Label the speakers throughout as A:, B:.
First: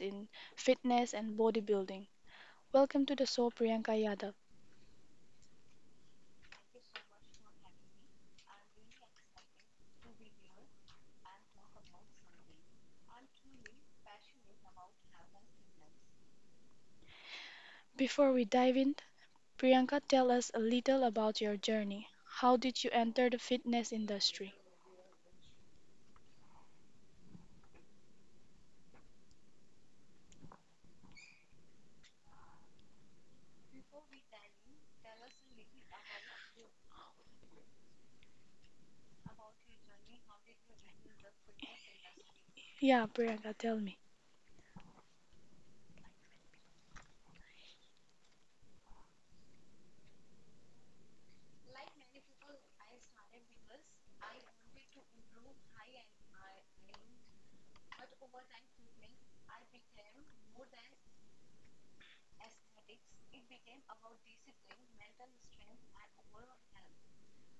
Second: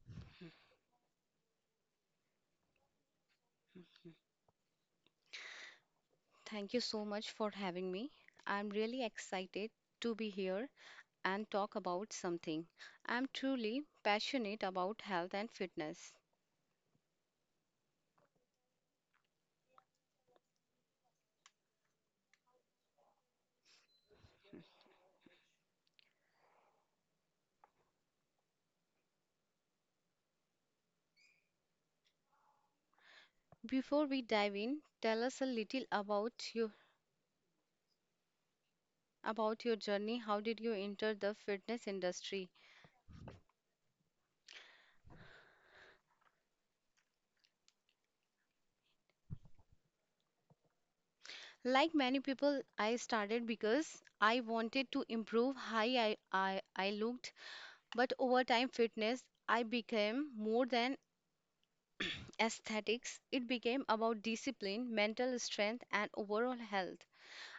A: in fitness and bodybuilding. Welcome to the show Priyanka Yadav.
B: Thank you so much for having me. I'm really excited to be here and talk about something I'm truly passionate about health and fitness.
A: Before we dive in, Priyanka tell us a little about your journey. How did you enter the fitness industry?
B: Before we dive in, tell us a little about you about your journey. How did you enter the fitness industry?
A: Yeah, Priyanka, tell me.
B: Like many people, I started because I wanted to improve how I looked, but over time fitness I became more than aesthetics, it became about discipline, mental strength, and overall health.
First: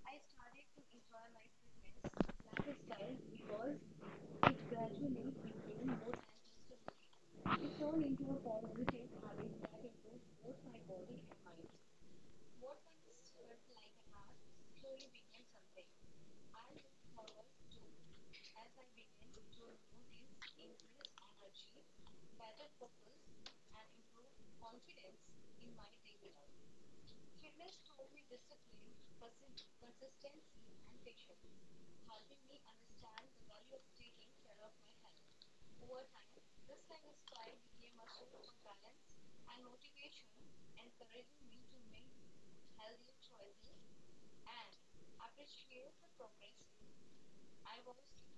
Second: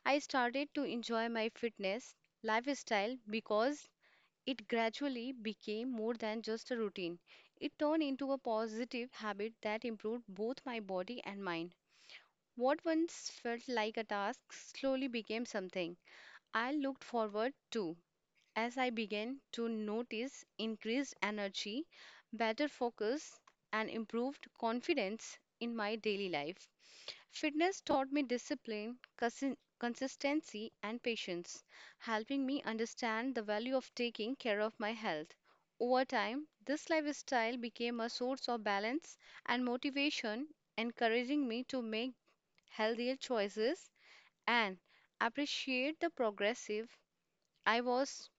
B: I started to enjoy my fitness lifestyle because it gradually became more than just a routine. It turned into a positive habit that improved both my body and mind. What once felt like a task slowly became something I looked forward to as I began to notice increased energy, better focus, and improved confidence in my daily life. Fitness taught me discipline, consistency, and patience, helping me understand the value of taking care of my health. Over time, this lifestyle became a source of balance and motivation, encouraging me to make healthier choices and appreciate the progressive I was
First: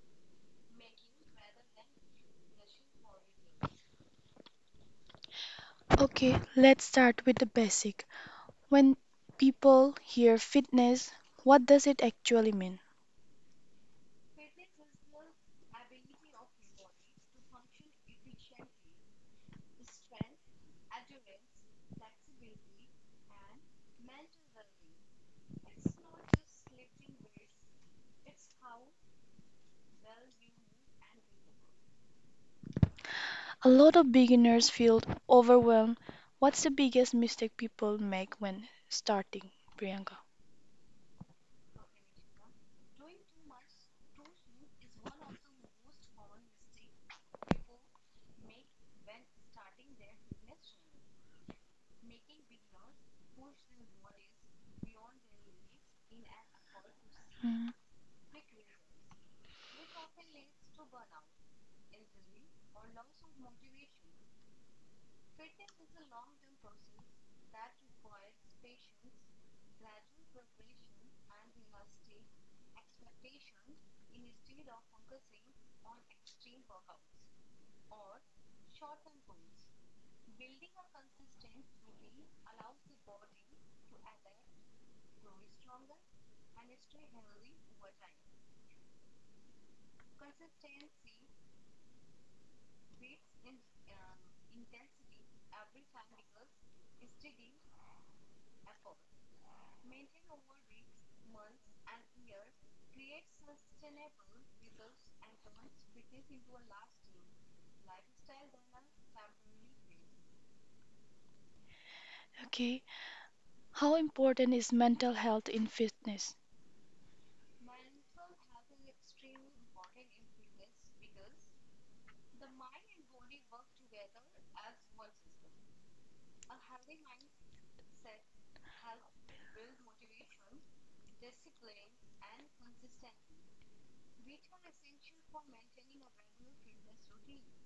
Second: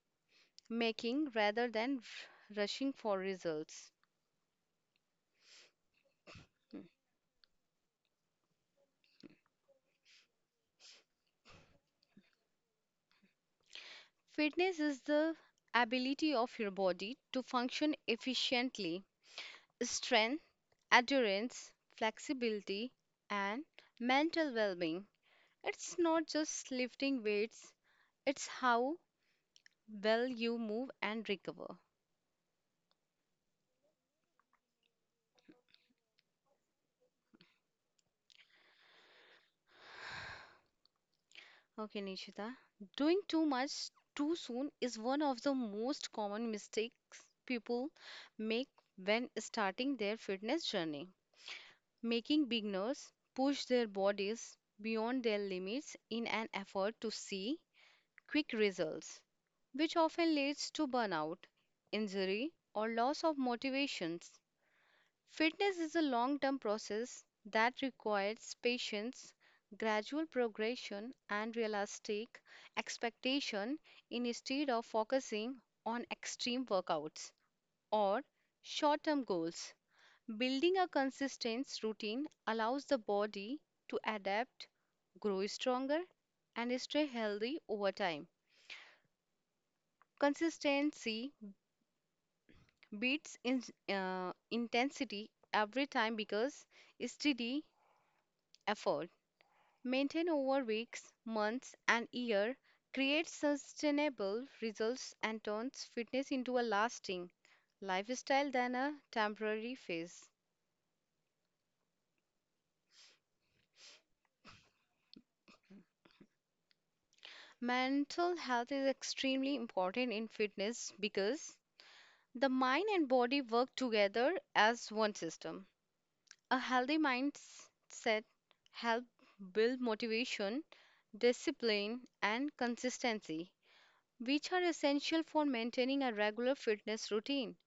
B: making rather than rushing for results.
A: Okay,
B: Mm.
A: let's start with the basic. When people hear fitness, what does it actually mean?
B: Fitness is the ability of your body to function efficiently. Strength, endurance, flexibility, and mental well being. It's not just lifting weights, it's how well you move and recover.
A: A lot of beginners feel overwhelmed. What's the biggest mistake people make when starting, Priyanka?
B: Okay, Nishita. Doing too much too soon is one of the most common mistakes people make when starting their fitness journey. Making beginners push their bodies beyond their limits in an effort to see
A: Mm,
B: quick results, which often leads to burnout, injury, or loss of motivations. Fitness is a long term process that requires patience, gradual progression, and realistic expectation instead of focusing on extreme workouts or short term goals. Building a consistent routine allows the body to adapt, grow stronger, and stay healthy over time. Consistency beats intensity every time because steady effort maintained over weeks, months, and year creates sustainable results and turns fitness into a lasting lifestyle than a temporary phase.
A: okay, how important is mental health in fitness?
B: Mental health is extremely important in fitness because the mind and body work together as one system. A healthy mindset helps build motivation, discipline, and consistency, which are essential for maintaining a regular fitness routine.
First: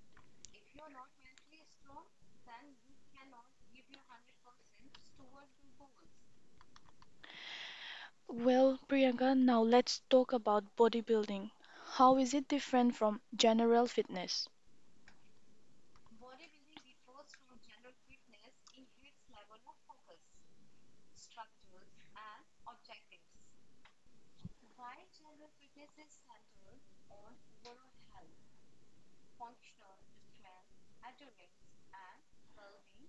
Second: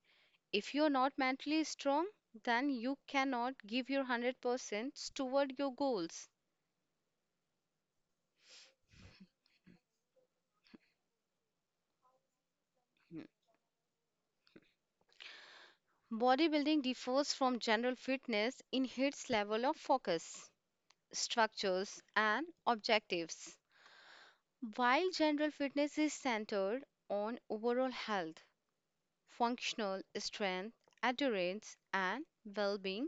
B: If you're not mentally strong, then you cannot give your 100% toward your goals.
A: Well, Priyanka, now let's talk about bodybuilding. How is it different from
B: Hmm.
A: general fitness?
B: Bodybuilding differs from general fitness in its level of focus, structures, and objectives. While general fitness is centered on overall health, functional strength, endurance, and well being,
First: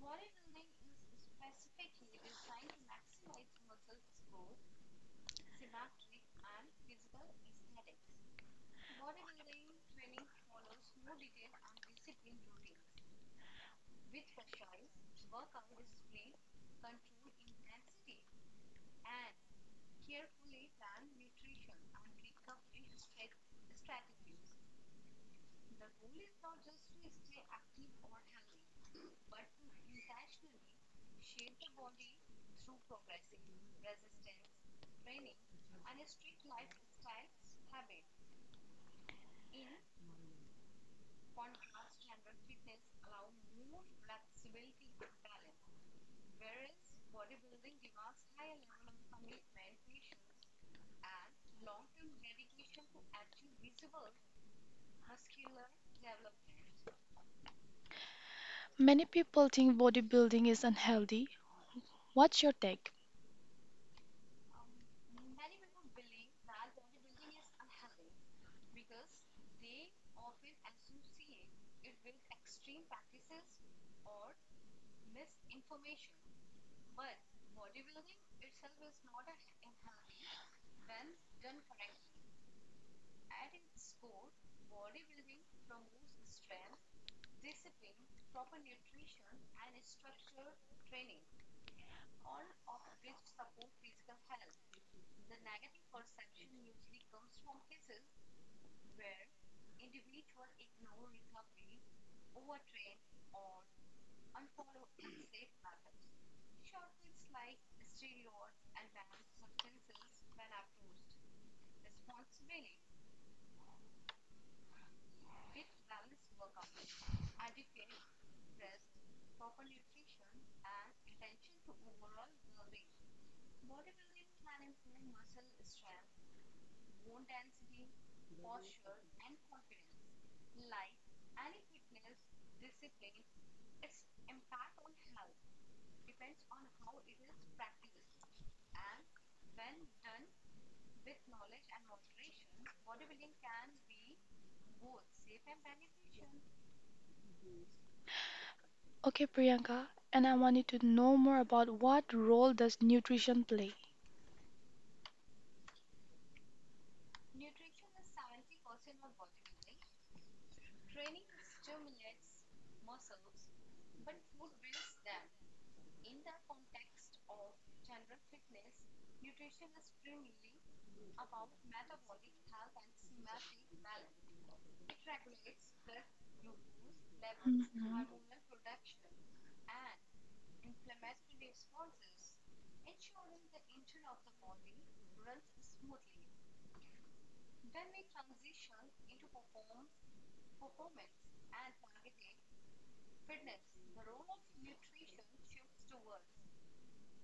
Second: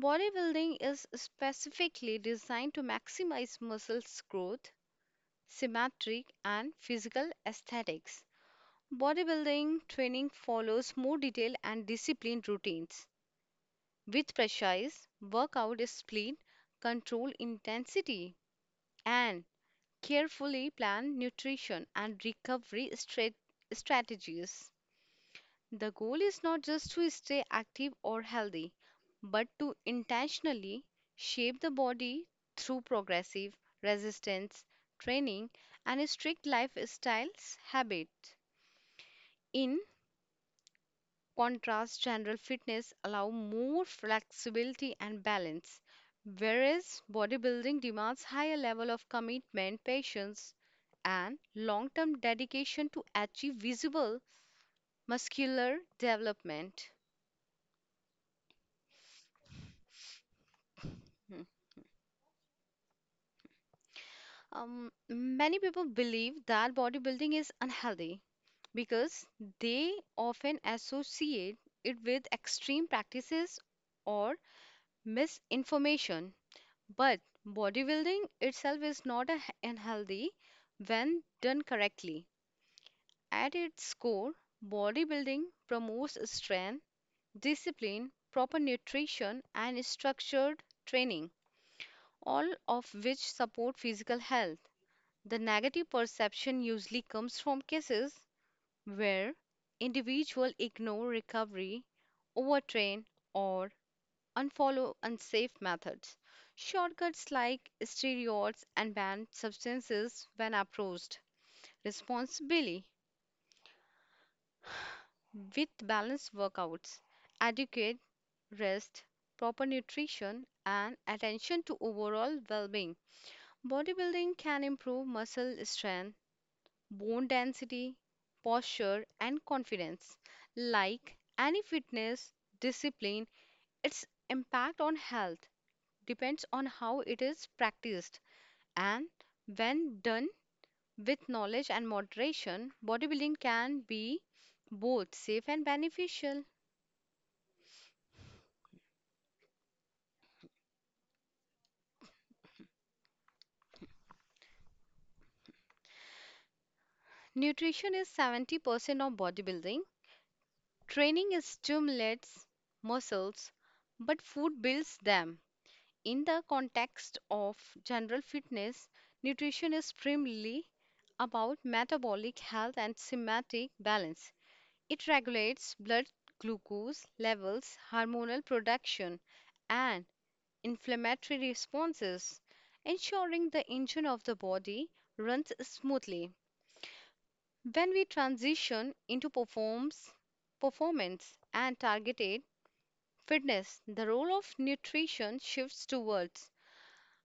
B: bodybuilding is specifically designed to maximize muscles growth, symmetry, and physical aesthetics. Bodybuilding training follows more detailed and disciplined routines with precise workout split, control intensity, and carefully plan nutrition and recovery strategies. The goal is not just to stay active or healthy, but to intentionally shape the body through progressive resistance training and strict lifestyles habits. In contrast, general fitness allow more flexibility and balance, whereas bodybuilding demands higher level of commitment, patience, and long-term dedication to achieve visible muscular development.
A: Many people think bodybuilding is unhealthy.
B: Hmm.
A: What's your take?
B: Many people believe that bodybuilding is unhealthy because they often associate it with extreme practices or misinformation. But bodybuilding itself is not a- unhealthy when done correctly. At its core, bodybuilding promotes strength, discipline, proper nutrition, and structured training, all of which support physical health. The negative perception usually comes from cases where individuals ignore recovery, overtrain, or unfollow unsafe methods. Shortcuts like steroids and banned substances when approached. Responsibly with balanced workouts, adequate rest, proper nutrition, and attention to overall well being. Bodybuilding can improve muscle strength, bone density, posture, and confidence. Like any fitness discipline, its impact on health depends on how it is practiced. And when done with knowledge and moderation, bodybuilding can be both safe and beneficial.
A: Okay, Priyanka, and I wanted to know more about what role does nutrition play?
B: Nutrition is 70% of bodybuilding. Training stimulates muscles, but food builds them. In the context of general fitness, nutrition is primarily about metabolic health and somatic balance. It regulates blood glucose levels,
A: Mhm.
B: hormonal production, and inflammatory responses, ensuring the engine of the body runs smoothly. When we transition into performance and targeted fitness, the role of nutrition shifts towards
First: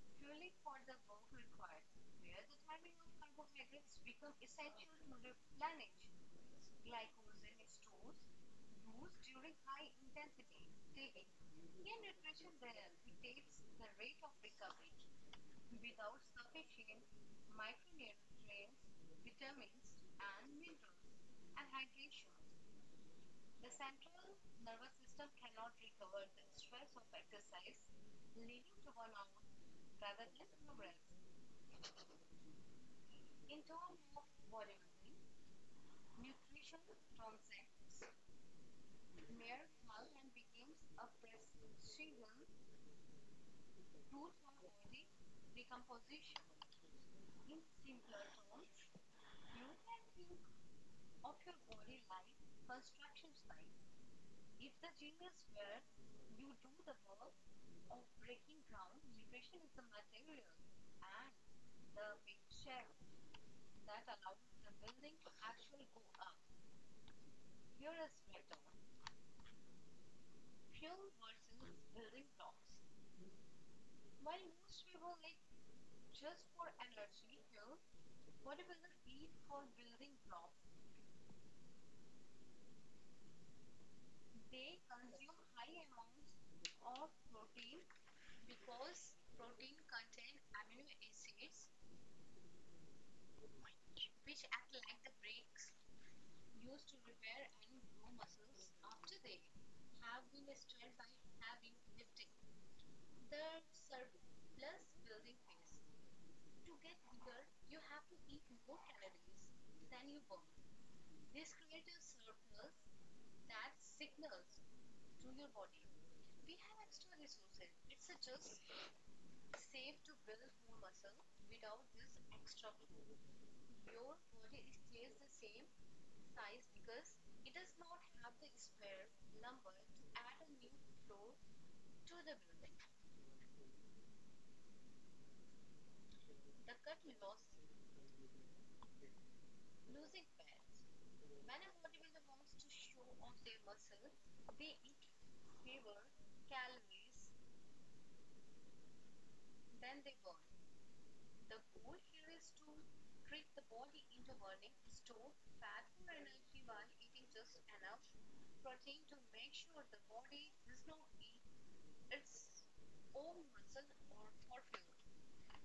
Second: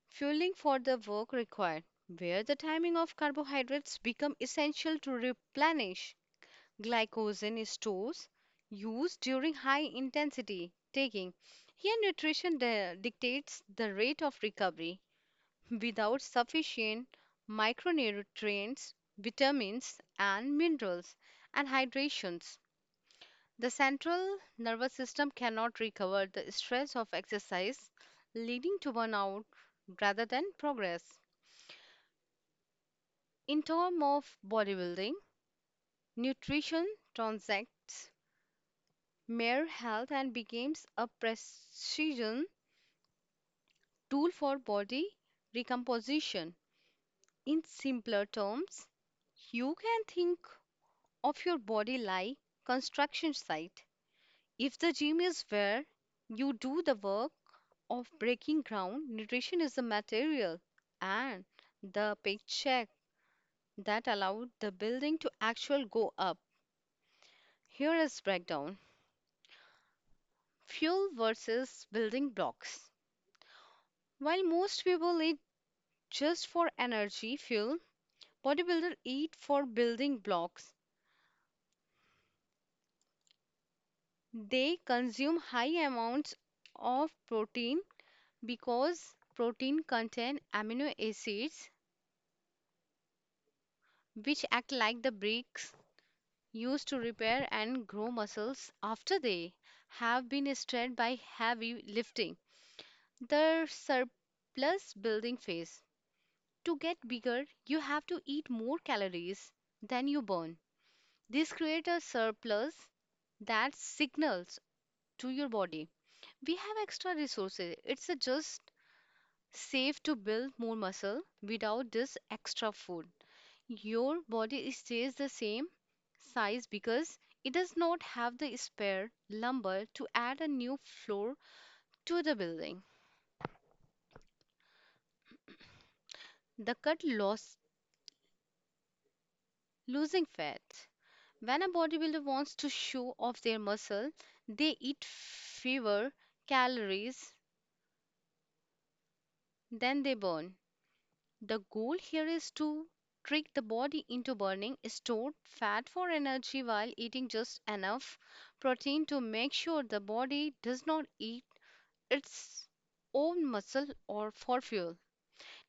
B: fueling for the work required, where the timing of carbohydrates become essential to replenish glycogen stores used during high intensity taking. Here, nutrition dictates the rate of recovery, without sufficient micronutrients, vitamins, and minerals, and hydrations. The central nervous system cannot recover the stress of exercise, leading to burnout rather than progress. In terms of bodybuilding, nutrition transacts mere health and becomes a precision tool for body recomposition. In simpler terms, you can think of your body lie construction site. If the gym is where you do the work of breaking ground, nutrition is the material and the paycheck that allowed the building to actually go up. Here is breakdown. Fuel versus building blocks. While most people eat just for energy fuel, bodybuilders eat for building blocks. They consume high amounts of protein because protein contain amino acids which act like the bricks used to repair and grow muscles after they have been strained by heavy lifting. The surplus building phase. To get bigger, you have to eat more calories than you burn. This creates a surplus that signals to your body we have extra resources. It's just safe to build more muscle without this extra food. Your body stays the same size because it does not have the spare lumber to add a new floor to the building. The cut loss losing fat. When a bodybuilder wants to show off their muscle, they eat fewer calories than they burn. The goal here is to trick the body into burning stored fat for energy while eating just enough protein to make sure the body does not eat its own muscle or for fuel.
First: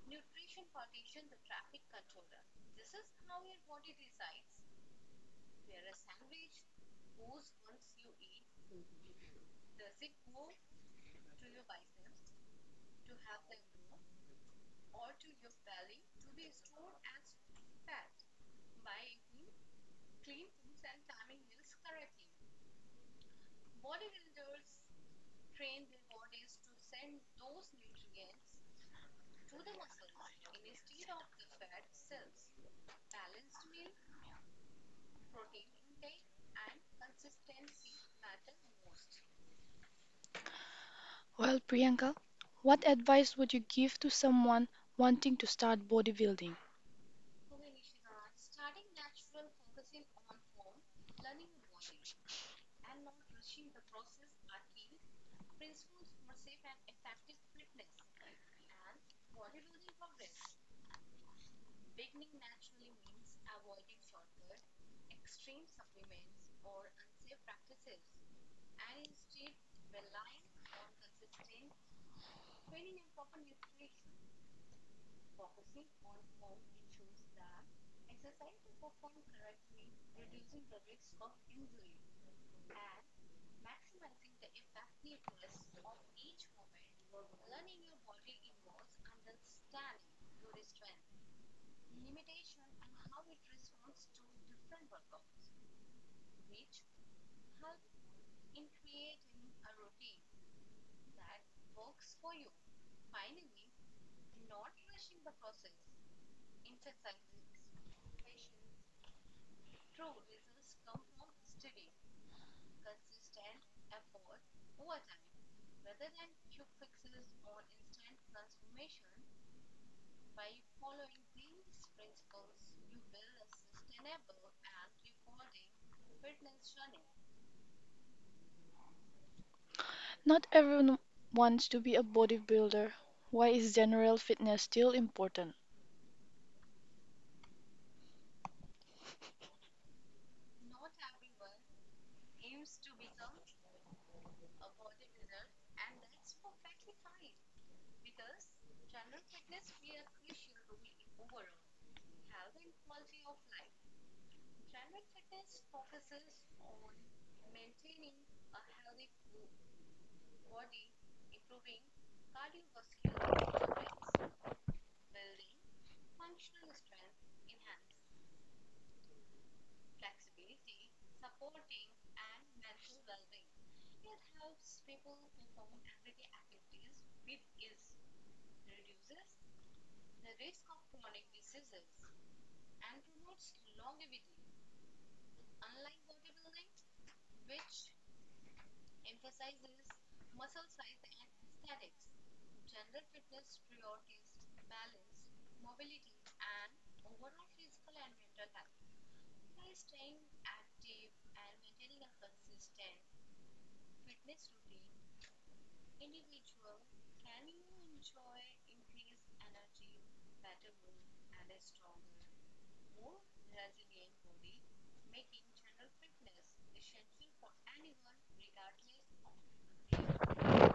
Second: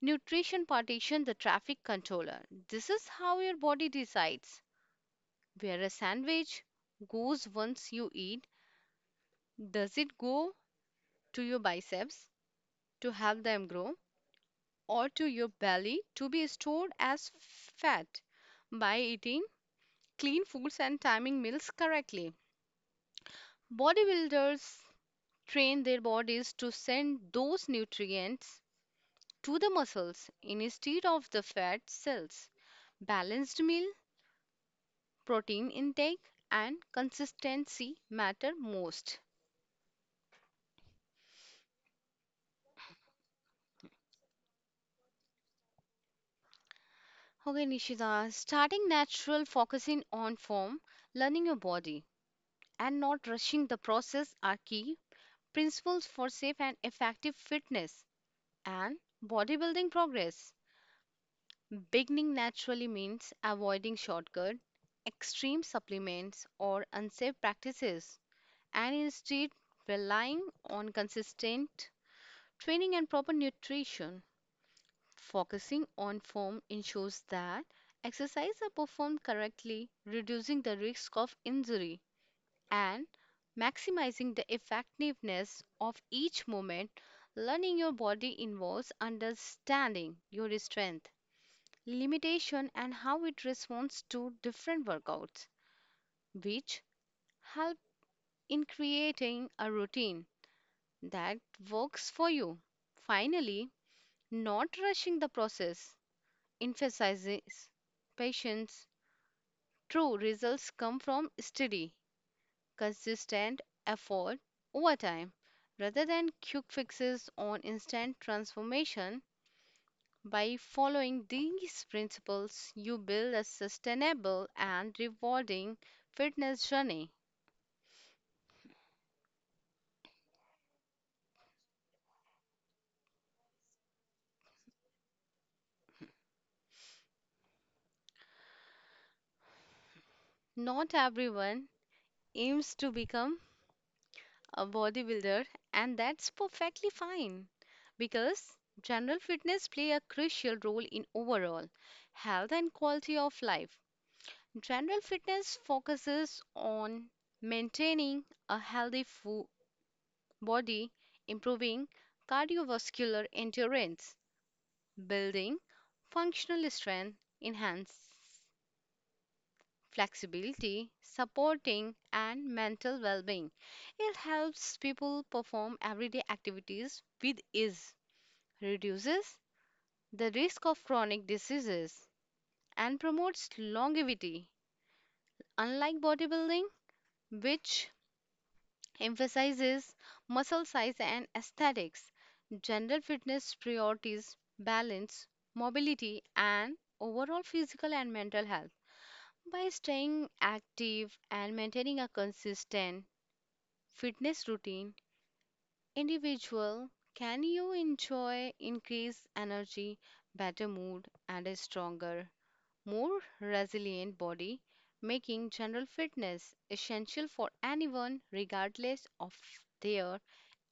B: Nutrition partition, the traffic controller. This is how your body decides where a sandwich goes once you eat. Does it go to your biceps to help them grow or to your belly to be stored as fat? By eating clean foods and timing meals correctly. Bodybuilders train their bodies to send those nutrients to the muscles instead of the fat cells. Balanced meal, protein intake, and consistency matter most.
A: Well, Priyanka, what advice would you give to someone wanting to start bodybuilding?
B: Okay, Nishida, starting natural, focusing on form, learning your body, and not rushing the process are key principles for safe and effective fitness and bodybuilding progress. Beginning naturally means avoiding shortcut, extreme supplements, or unsafe practices. And instead relying on consistent training and proper nutrition. Focusing on form ensures that exercises are performed correctly, reducing the risk of injury and maximizing the effectiveness of each movement. Learning your body involves understanding your strength, limitation, and how it responds to different workouts, which help in creating a routine that works for you. Finally, not rushing the process emphasizes patience. True results come from steady, consistent effort over time rather than quick fixes on instant transformation. By following these principles, you build a sustainable and rewarding fitness journey.
A: Not everyone wants to be a bodybuilder. Why is general fitness still important?
B: Not everyone aims to become a bodybuilder and that's perfectly fine because general fitness play a crucial role in overall health and quality of life. General fitness focuses on maintaining a healthy body, improving cardiovascular endurance, building functional strength, enhance flexibility, supporting, and mental well being. It helps people perform everyday activities with ease, reduces the risk of chronic diseases, and promotes longevity. Unlike bodybuilding, which emphasizes muscle size and aesthetics, gender fitness priorities balance, mobility, and overall physical and mental health. By staying active and maintaining a consistent fitness routine, individual can you enjoy increased energy, better mood and a stronger, more resilient body, making general fitness essential for anyone regardless of their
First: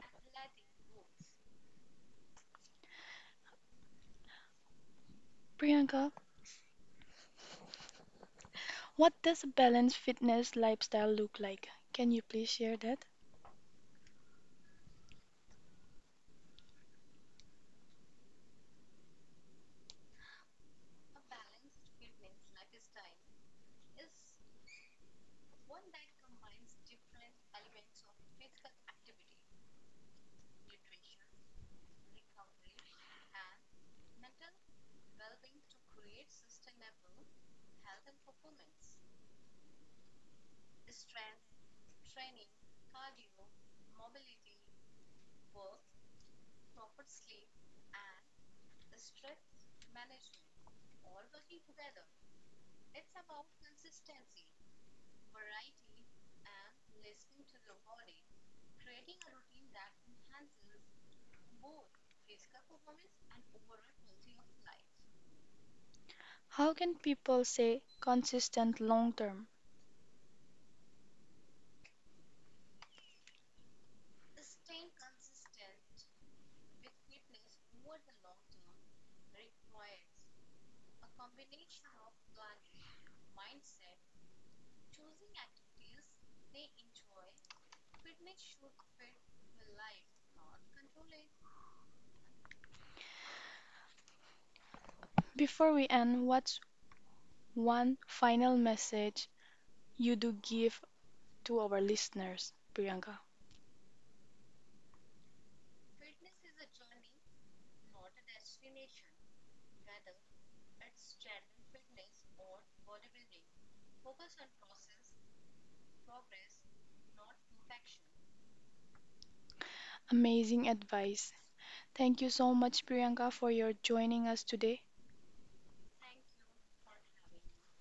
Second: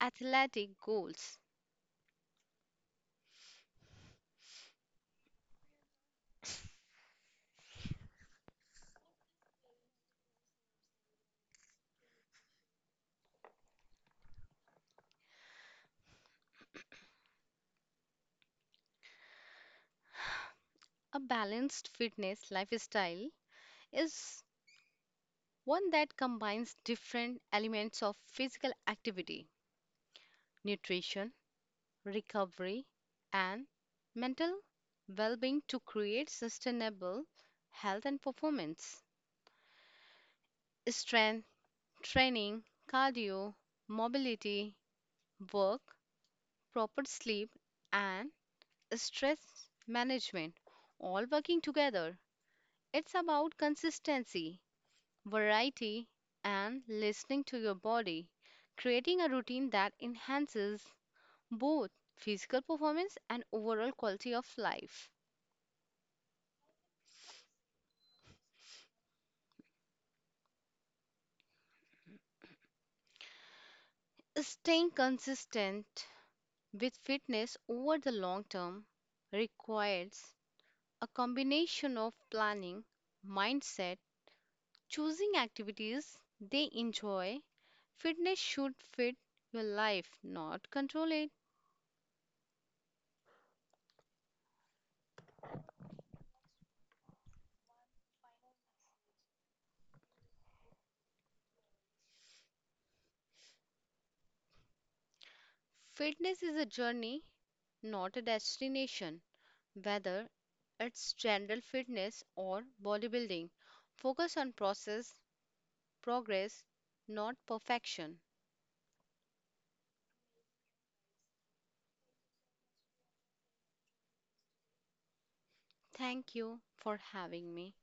B: athletic goals.
A: Priyanka, what does a balanced fitness lifestyle look like? Can you please share that?
B: A balanced fitness lifestyle is one that combines different elements of physical activity, nutrition, recovery, and mental well being to create sustainable health and performance. Strength training, cardio, mobility, work, proper sleep, and stress management all working together. It's about consistency, variety, and listening to your body, creating a routine that enhances both physical performance and overall quality of life.
A: How can people stay consistent long term?
B: Staying consistent with fitness over the long term requires a combination of planning, mindset, choosing activities they enjoy. Fitness should fit your life, not control it.
A: Before we end, what's one final message you do give to our listeners, Priyanka?
B: Fitness is a journey, not a destination. Whether it's general fitness or bodybuilding, focus on process, progress, not perfection.
A: Amazing advice. Thank you so much, Priyanka, for your joining us today.
B: Thank you for having me.